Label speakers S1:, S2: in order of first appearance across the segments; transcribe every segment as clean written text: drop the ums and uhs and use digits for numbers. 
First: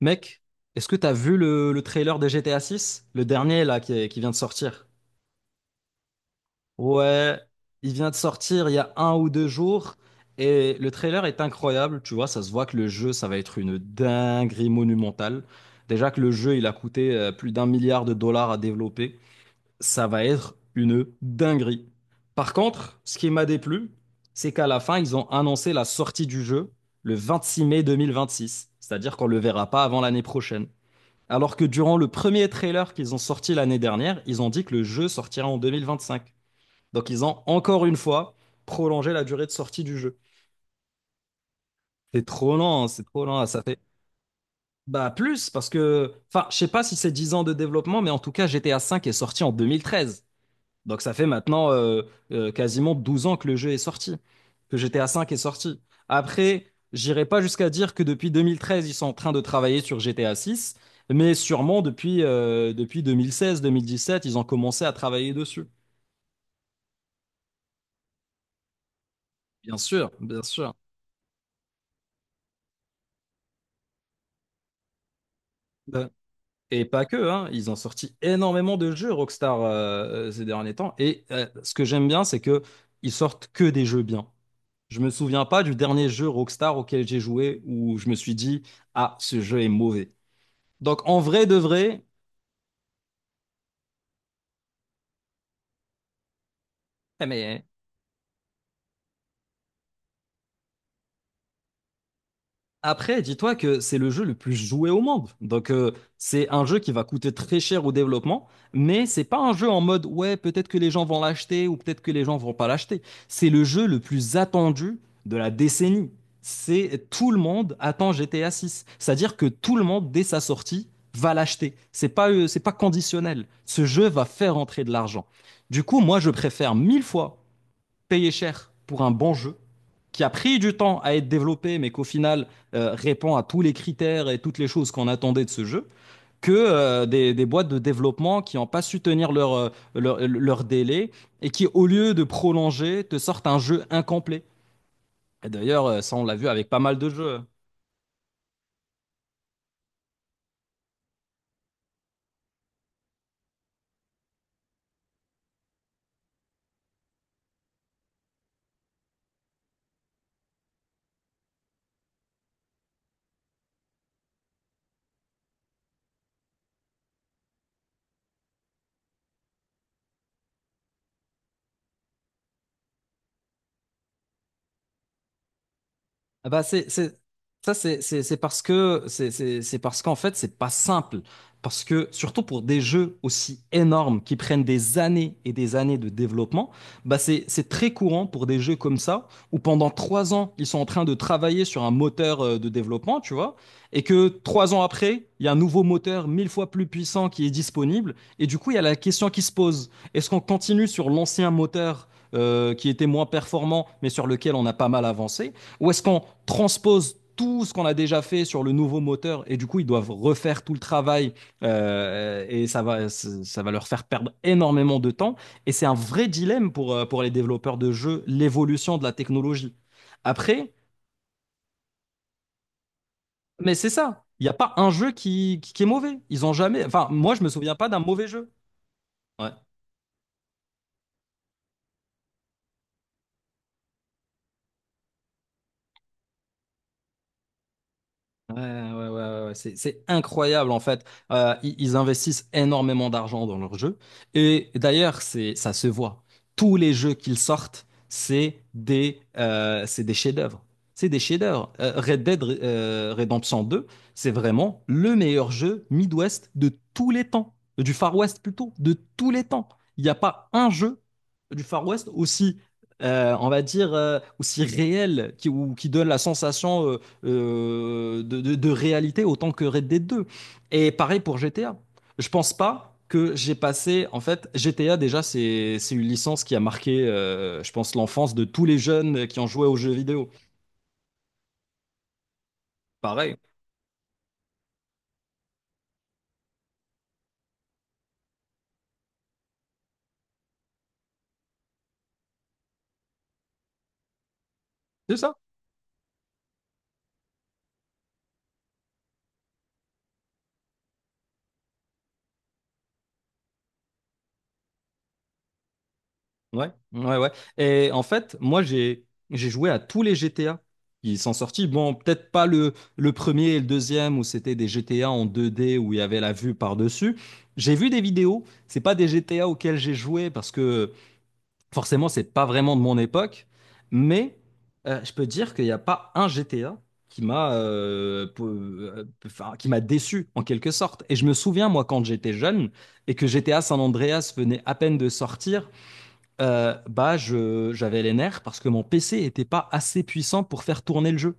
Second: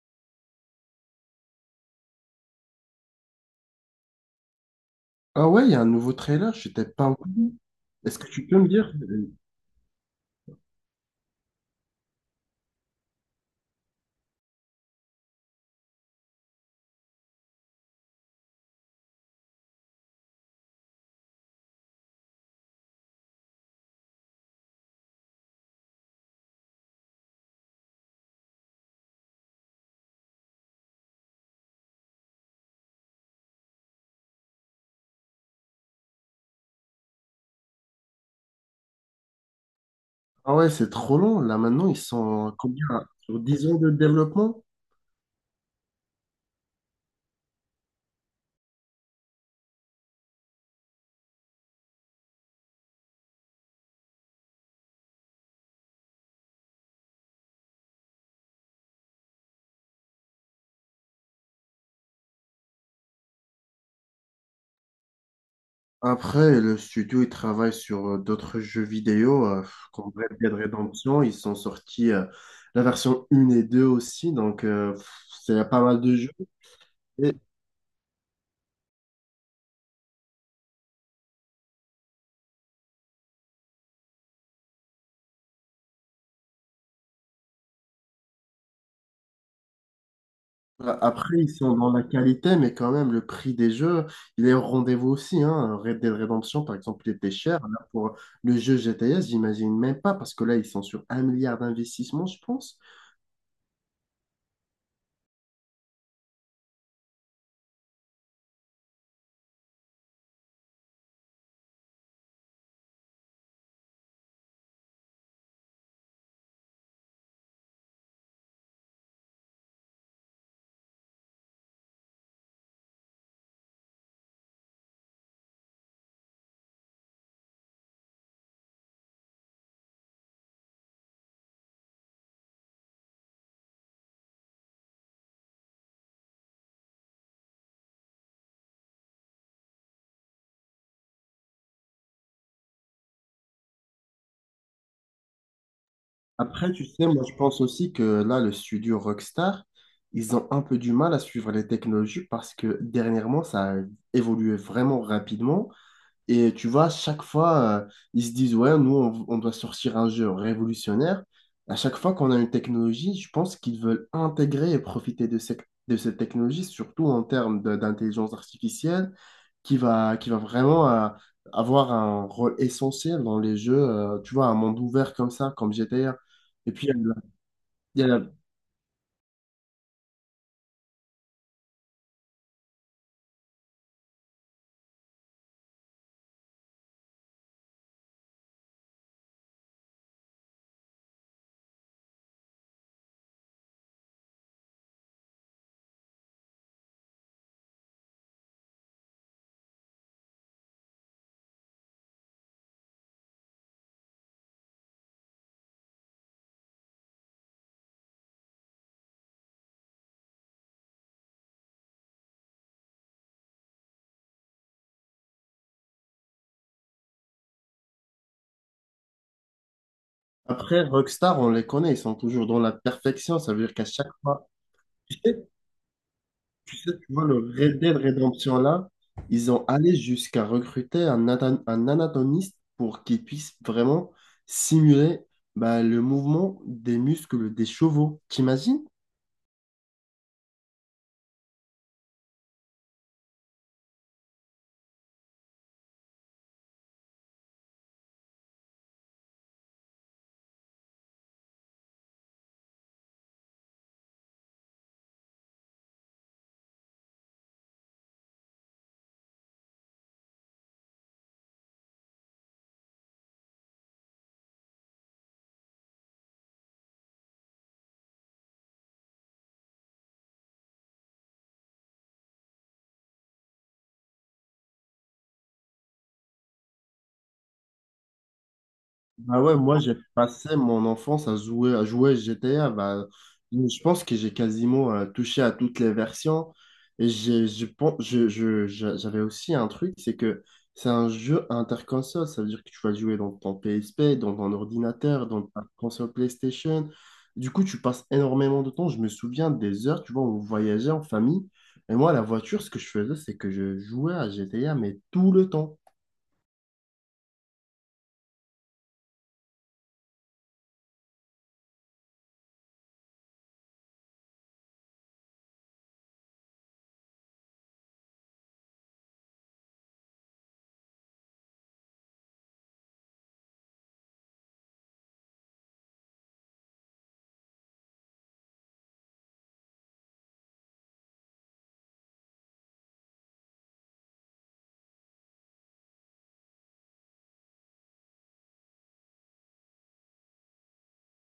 S1: Mec, est-ce que t'as vu le trailer de GTA Six, le dernier là qui vient de sortir.
S2: Ah ouais, il y a un nouveau trailer, je t'ai pas au
S1: Ouais,
S2: courant.
S1: il vient de
S2: Est-ce que tu peux me
S1: sortir il y
S2: dire?
S1: a un ou deux jours et le trailer est incroyable, tu vois, ça se voit que le jeu ça va être une dinguerie monumentale. Déjà que le jeu il a coûté plus d'un milliard de dollars à développer, ça va être une dinguerie. Par contre, ce qui m'a déplu, c'est qu'à la fin ils ont annoncé la sortie du jeu le 26 mai 2026, c'est-à-dire qu'on le verra pas avant l'année prochaine. Alors que durant le premier trailer qu'ils ont sorti l'année dernière, ils ont dit que le jeu sortira en 2025. Donc ils ont encore une fois prolongé la durée de sortie du jeu.
S2: Ah ouais, c'est trop long. Là maintenant, ils
S1: C'est
S2: sont à
S1: trop lent,
S2: combien?
S1: hein, c'est trop
S2: Sur
S1: lent, ça
S2: 10 ans
S1: fait...
S2: de développement?
S1: Bah plus, parce que... Enfin, je sais pas si c'est 10 ans de développement, mais en tout cas GTA V est sorti en 2013. Donc ça fait maintenant quasiment 12 ans que le jeu est sorti, que GTA V est sorti. Après, j'irai pas jusqu'à dire que depuis 2013, ils sont en train de travailler sur GTA 6, mais sûrement depuis, depuis 2016-2017, ils ont commencé à travailler dessus.
S2: Après, le studio, il travaille sur d'autres jeux vidéo,
S1: Bien sûr,
S2: comme Red
S1: bien
S2: Dead
S1: sûr.
S2: Redemption. Ils sont sortis la version 1 et 2 aussi, donc pff, c'est pas mal
S1: Euh,
S2: de jeux.
S1: Et pas que, hein, ils ont sorti énormément de jeux Rockstar ces derniers temps. Et ce que j'aime bien, c'est que ils sortent que des jeux bien. Je me souviens pas du dernier jeu Rockstar auquel j'ai joué où je me suis dit, ah, ce jeu est mauvais. Donc en
S2: Après,
S1: vrai
S2: ils
S1: de
S2: sont dans
S1: vrai,
S2: la qualité, mais quand même, le prix des jeux, il est au rendez-vous aussi, hein. Red Dead Redemption, par exemple, il
S1: eh
S2: était cher.
S1: mais
S2: Là, pour le jeu GTS, j'imagine même pas, parce que là, ils sont sur un milliard d'investissements, je pense.
S1: après, dis-toi que c'est le jeu le plus joué au monde. Donc, c'est un jeu qui va coûter très cher au développement, mais c'est pas un jeu en mode, ouais, peut-être que les gens vont l'acheter ou peut-être que les gens vont pas l'acheter. C'est le jeu le plus attendu de la décennie. C'est tout le monde attend GTA 6. C'est-à-dire que tout le monde, dès sa sortie, va l'acheter. C'est pas conditionnel. Ce jeu va faire entrer de l'argent. Du coup, moi, je préfère mille fois payé cher pour un bon jeu qui a pris du temps à être développé, mais qu'au final répond à tous les critères et toutes les choses qu'on attendait de ce jeu, que des boîtes de développement qui n'ont pas su tenir leur, leur, leur délai et qui, au lieu de prolonger, te sortent un jeu incomplet. Et d'ailleurs, ça, on l'a vu avec
S2: Après,
S1: pas
S2: tu
S1: mal
S2: sais,
S1: de
S2: moi, je
S1: jeux.
S2: pense aussi que là, le studio Rockstar, ils ont un peu du mal à suivre les technologies parce que dernièrement, ça a évolué vraiment rapidement. Et tu vois, chaque fois, ils se disent, ouais, nous, on doit sortir un jeu révolutionnaire. À chaque fois qu'on a une technologie, je pense qu'ils veulent intégrer et profiter de cette technologie, surtout en termes d'intelligence artificielle, qui va vraiment avoir un rôle essentiel dans les jeux, tu vois, un monde ouvert comme ça, comme GTA.
S1: Ah bah
S2: Et puis,
S1: c'est,
S2: il y a la-
S1: c'est, ça,
S2: il y a la-
S1: c'est parce que, c'est parce qu'en fait, c'est pas simple. Parce que, surtout pour des jeux aussi énormes qui prennent des années et des années de développement, bah c'est très courant pour des jeux comme ça, où pendant trois ans, ils sont en train de travailler sur un moteur de développement, tu vois, et que trois ans après, il y a un nouveau moteur mille fois plus puissant qui est disponible, et du coup, il y a la question qui se pose, est-ce qu'on continue sur l'ancien moteur qui était moins performant, mais sur lequel on a pas mal avancé? Ou est-ce qu'on transpose tout ce qu'on a déjà fait sur le nouveau moteur et du coup ils doivent refaire tout le travail et ça va leur faire perdre énormément de temps et c'est un vrai dilemme pour les développeurs de jeux, l'évolution de la technologie après.
S2: après, Rockstar, on les connaît, ils sont toujours dans la perfection, ça veut dire
S1: Mais
S2: qu'à
S1: c'est
S2: chaque
S1: ça, il
S2: fois…
S1: n'y a pas un jeu qui est mauvais, ils ont
S2: Tu
S1: jamais,
S2: sais, tu
S1: enfin
S2: vois,
S1: moi
S2: le
S1: je me souviens
S2: Red
S1: pas
S2: Dead
S1: d'un mauvais jeu.
S2: Redemption là,
S1: Ouais.
S2: ils ont allé jusqu'à recruter un anatomiste pour qu'il puisse vraiment simuler bah, le mouvement des muscles des chevaux.
S1: Ouais,
S2: T'imagines?
S1: ouais, ouais, ouais, ouais, c'est incroyable en fait. Ils investissent énormément d'argent dans leurs jeux. Et d'ailleurs, ça se voit. Tous les jeux qu'ils sortent, c'est des chefs-d'œuvre. C'est des chefs-d'œuvre. Red Dead Redemption 2, c'est vraiment le meilleur jeu Midwest de tous les temps. Du Far West plutôt, de tous les temps. Il n'y a pas un jeu du Far West aussi, on va dire, aussi réel qui, ou qui donne la sensation de réalité autant que Red Dead 2. Et pareil pour GTA. Je pense pas que j'ai passé, en fait, GTA déjà, c'est une licence qui a marqué, je pense, l'enfance de tous les jeunes qui
S2: Bah
S1: ont
S2: ouais,
S1: joué aux
S2: moi
S1: jeux
S2: j'ai
S1: vidéo.
S2: passé mon enfance à jouer à GTA. Bah,
S1: Pareil,
S2: je pense que j'ai quasiment touché à toutes les versions. Et j'ai, je pense, je- j'avais aussi un truc, c'est que c'est un jeu interconsole. Ça veut dire que tu vas jouer dans ton PSP, dans ton
S1: c'est
S2: ordinateur,
S1: ça.
S2: dans ta console PlayStation. Du coup, tu passes énormément de temps. Je me souviens des heures, tu vois, où on voyageait en famille. Et moi, la voiture, ce que je faisais, c'est que je jouais à GTA, mais tout le temps.
S1: Ouais, ouais, ouais. Et en fait, moi, j'ai joué à tous les GTA qui sont sortis. Bon, peut-être pas le premier et le deuxième où c'était des GTA en 2D où il y avait la vue par-dessus. J'ai vu des vidéos, c'est pas des GTA auxquels j'ai joué parce que forcément, c'est pas vraiment de mon époque, mais je peux dire qu'il n'y a pas un GTA qui m'a enfin, qui m'a déçu en quelque sorte. Et je me souviens, moi, quand j'étais jeune et que GTA San Andreas venait à peine de sortir, bah, j'avais les nerfs parce que mon PC était pas assez puissant pour faire tourner le jeu.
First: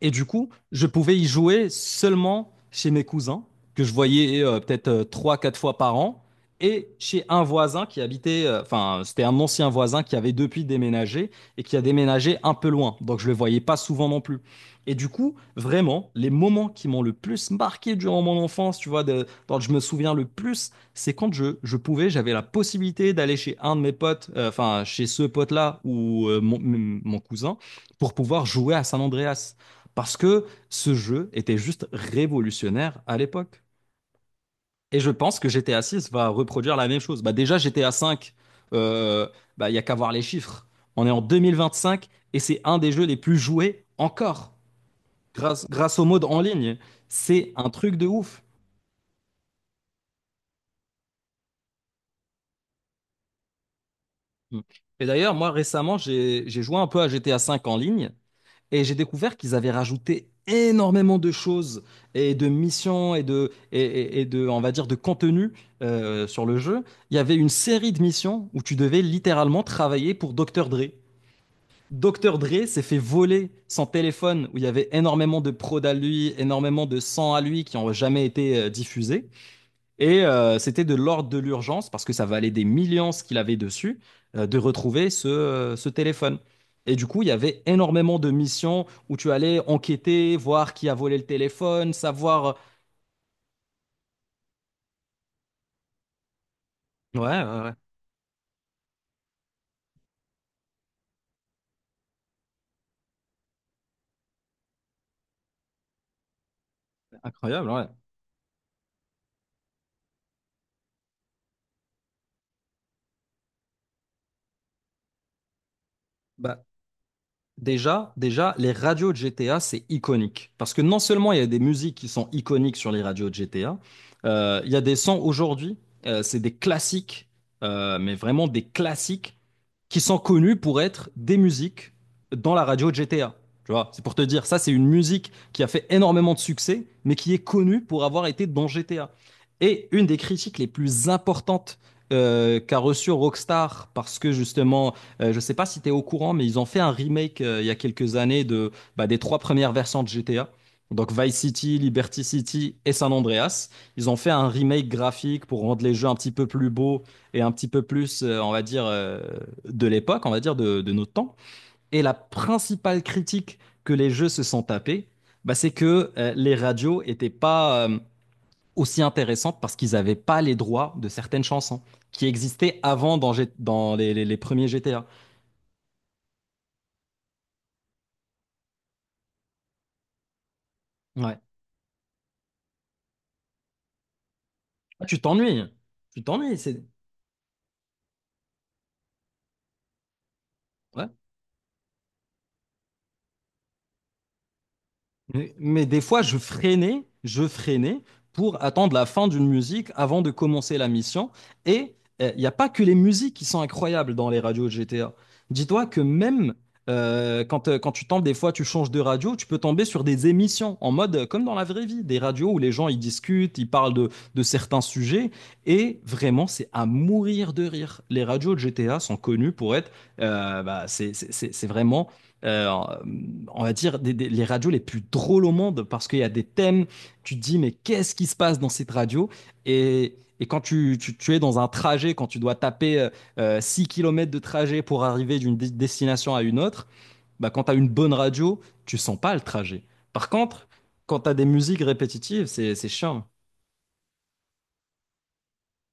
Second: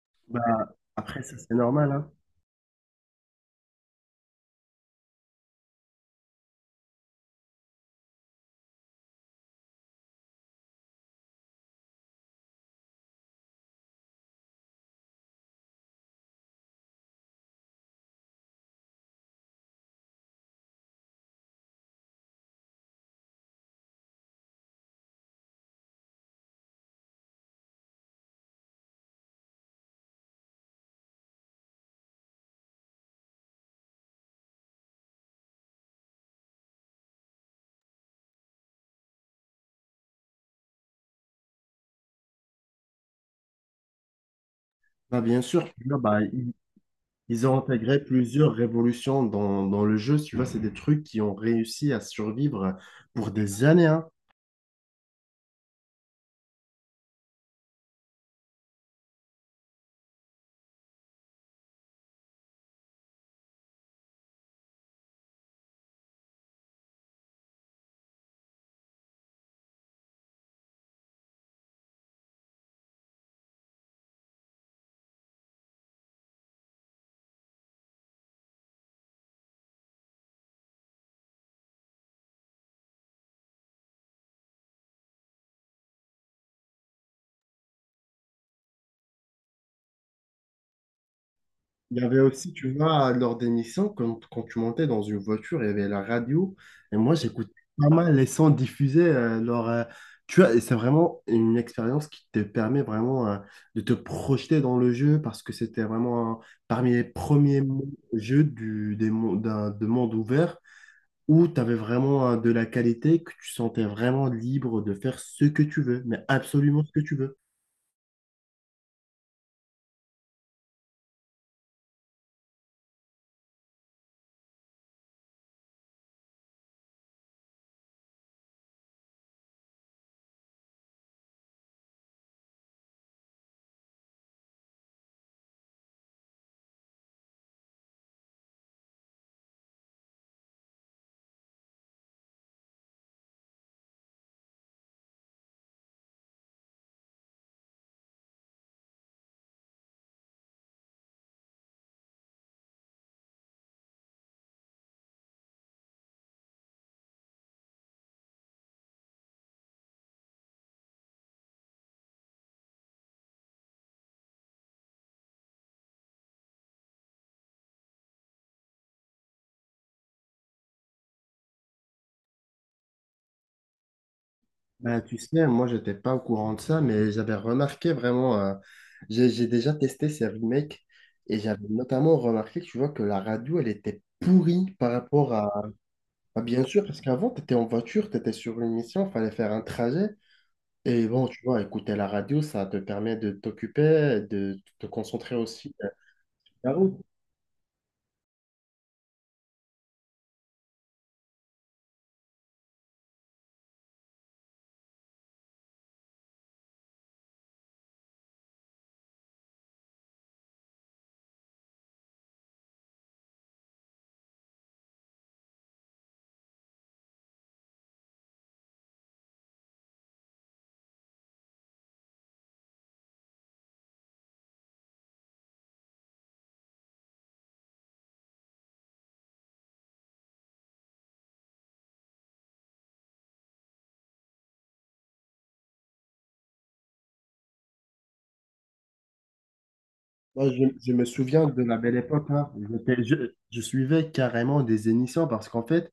S1: Et du coup, je pouvais
S2: Après,
S1: y
S2: ça, c'est
S1: jouer
S2: normal, hein.
S1: seulement chez mes cousins, que je voyais peut-être trois, quatre fois par an, et chez un voisin qui habitait, enfin, c'était un ancien voisin qui avait depuis déménagé et qui a déménagé un peu loin. Donc, je le voyais pas souvent non plus. Et du coup, vraiment, les moments qui m'ont le plus marqué durant mon enfance, tu vois, de, dont je me souviens le plus, c'est quand je pouvais, j'avais la possibilité d'aller chez un de mes potes, enfin, chez ce pote-là ou mon cousin, pour pouvoir jouer à San Andreas. Parce que ce jeu était juste révolutionnaire à l'époque. Et je pense que GTA 6 va reproduire la même chose. Bah déjà, GTA 5, il bah, il y a qu'à voir les chiffres. On est en 2025 et c'est un des jeux les plus joués encore,
S2: Bah, bien sûr, tu vois,
S1: grâce au
S2: bah,
S1: mode en ligne.
S2: ils
S1: C'est
S2: ont
S1: un truc
S2: intégré
S1: de ouf.
S2: plusieurs révolutions dans le jeu. Si tu vois, c'est des trucs qui ont réussi à survivre pour des années, hein.
S1: Et d'ailleurs, moi récemment, j'ai joué un peu à GTA 5 en ligne. Et j'ai découvert qu'ils avaient rajouté énormément de choses et de missions et de, et de, on va dire, de contenu sur le jeu. Il y avait une série de missions où tu devais littéralement travailler pour Docteur Dre. Docteur Dre s'est fait voler son téléphone où il y avait énormément de prod à lui, énormément de sang à lui qui n'ont jamais été diffusés. Et c'était de l'ordre de l'urgence, parce que ça valait des millions ce qu'il avait dessus, de retrouver ce, ce téléphone. Et du coup, il y avait énormément de missions où tu allais enquêter, voir qui a volé le téléphone,
S2: Il y avait aussi,
S1: savoir...
S2: tu vois, lors des missions, quand tu montais dans une voiture, il y avait la radio. Et moi,
S1: Ouais,
S2: j'écoutais
S1: ouais, ouais.
S2: pas mal les sons diffusés tu vois, et c'est vraiment une expérience qui te permet vraiment de te projeter dans le jeu parce que c'était vraiment parmi les premiers
S1: Incroyable, ouais.
S2: jeux du, des, mon- d'un- de monde ouvert où tu avais vraiment de la qualité, que tu sentais vraiment libre de faire ce que tu veux, mais
S1: Bah,
S2: absolument ce que tu veux.
S1: déjà, déjà, les radios de GTA, c'est iconique. Parce que non seulement il y a des musiques qui sont iconiques sur les radios de GTA, il y a des sons aujourd'hui, c'est des classiques, mais vraiment des classiques qui sont connus pour être des musiques dans la radio de GTA. Tu vois, c'est pour te dire, ça, c'est une musique qui a fait énormément de succès, mais qui est connue pour avoir été dans GTA. Et une des critiques les plus importantes qu'a reçue Rockstar, parce que justement, je ne sais pas si tu es au courant, mais ils ont fait un remake il y a quelques années de, bah, des trois premières versions de GTA. Donc Vice City, Liberty City et San Andreas. Ils ont fait un remake graphique pour rendre les jeux un petit peu plus beaux, et un petit peu plus, on va dire, de l'époque, on va dire, de notre temps. Et la principale critique que les jeux se sont tapés, bah, c'est que les radios étaient pas aussi intéressantes parce qu'ils n'avaient pas les droits de certaines chansons qui existaient avant dans, dans les premiers
S2: Bah,
S1: GTA.
S2: tu sais, moi, j'étais pas au courant de ça, mais j'avais remarqué vraiment, j'ai déjà testé ces remakes et
S1: Ouais.
S2: j'avais notamment remarqué, tu vois, que la radio, elle était pourrie par
S1: Ah, tu
S2: rapport à…
S1: t'ennuies. Tu
S2: Bah,
S1: t'ennuies.
S2: bien sûr,
S1: C'est...
S2: parce qu'avant, tu étais en voiture, tu étais sur une mission, fallait faire un trajet. Et
S1: Ouais.
S2: bon, tu vois, écouter la radio, ça te permet de t'occuper, de te concentrer
S1: Mais,
S2: aussi,
S1: mais des fois,
S2: sur la route.
S1: je freinais pour attendre la fin d'une musique avant de commencer la mission. Et il n'y a pas que les musiques qui sont incroyables dans les radios GTA. Dis-toi que même quand, quand tu tombes, des fois, tu changes de radio, tu peux tomber sur des émissions en mode comme dans la vraie vie, des radios où les gens ils discutent, ils parlent de certains sujets. Et vraiment, c'est à mourir de rire. Les radios de GTA sont connues pour être, bah, c'est vraiment euh, on va dire, les radios les plus drôles au monde parce qu'il y a des thèmes, tu te dis, mais qu'est-ce qui se passe dans cette radio? Et quand tu es dans un trajet, quand tu dois taper 6 km de trajet pour arriver d'une destination à une autre, bah, quand tu as une bonne radio, tu sens pas le trajet. Par
S2: Moi,
S1: contre,
S2: je me
S1: quand tu as des
S2: souviens de la
S1: musiques
S2: belle époque,
S1: répétitives,
S2: hein.
S1: c'est chiant.
S2: Je suivais carrément des émissions parce qu'en fait,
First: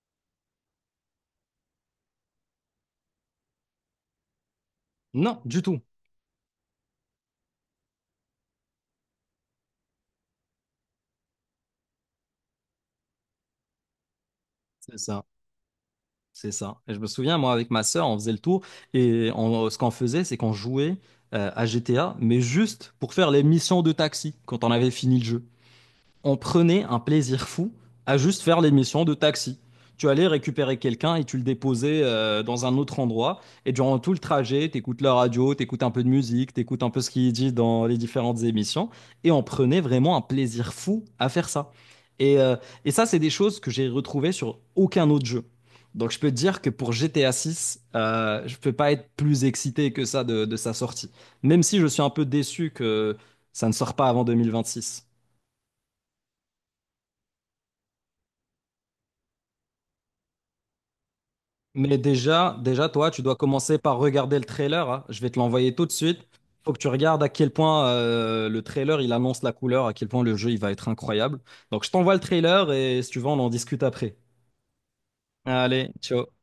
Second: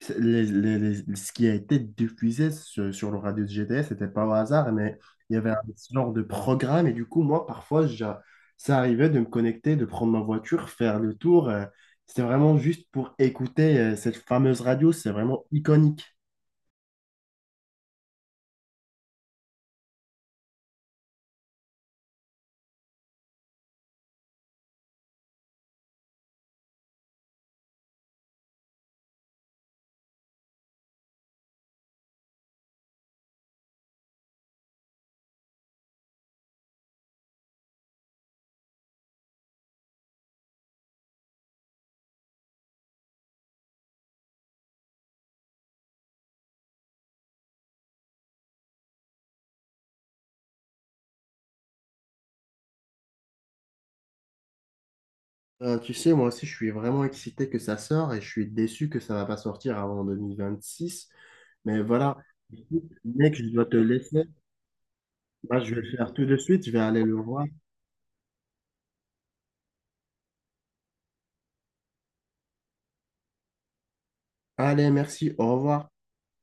S2: ce qui a été diffusé sur le radio de GTS, c'était pas au hasard, mais il y
S1: Non,
S2: avait un
S1: du tout.
S2: genre de programme et du coup, moi, parfois, ça arrivait de me connecter, de prendre ma voiture, faire le tour, c'était vraiment juste pour écouter cette fameuse radio,
S1: C'est
S2: c'est
S1: ça.
S2: vraiment iconique.
S1: C'est ça. Et je me souviens, moi, avec ma sœur, on faisait le tour et ce qu'on faisait, c'est qu'on jouait à GTA, mais juste pour faire les missions de taxi quand on avait fini le jeu, on prenait un plaisir fou à juste faire l'émission de taxi. Tu allais récupérer quelqu'un et tu le déposais dans un autre endroit. Et durant tout le trajet, t'écoutes la radio, t'écoutes un peu de musique, t'écoutes un peu ce qu'il dit dans les différentes émissions. Et on prenait vraiment un plaisir fou à faire ça. Et, euh, et ça, c'est des choses que j'ai retrouvées sur aucun autre jeu. Donc je peux te dire que pour GTA 6, je peux pas être plus excité que ça de sa sortie. Même si je suis un peu déçu que ça ne sort pas avant 2026.
S2: Tu sais, moi aussi, je suis vraiment excité que ça sorte et je suis déçu que ça va pas sortir avant 2026. Mais
S1: Mais
S2: voilà,
S1: déjà,
S2: écoute,
S1: déjà, toi, tu
S2: mec,
S1: dois
S2: je dois te
S1: commencer par
S2: laisser.
S1: regarder le trailer, hein. Je vais te
S2: Moi,
S1: l'envoyer
S2: je vais
S1: tout
S2: le
S1: de
S2: faire
S1: suite.
S2: tout de suite. Je
S1: Faut que
S2: vais
S1: tu
S2: aller le
S1: regardes à
S2: voir.
S1: quel point le trailer il annonce la couleur, à quel point le jeu il va être incroyable. Donc je t'envoie le trailer et si tu veux, on en discute après.
S2: Allez, merci. Au revoir.
S1: Allez, ciao.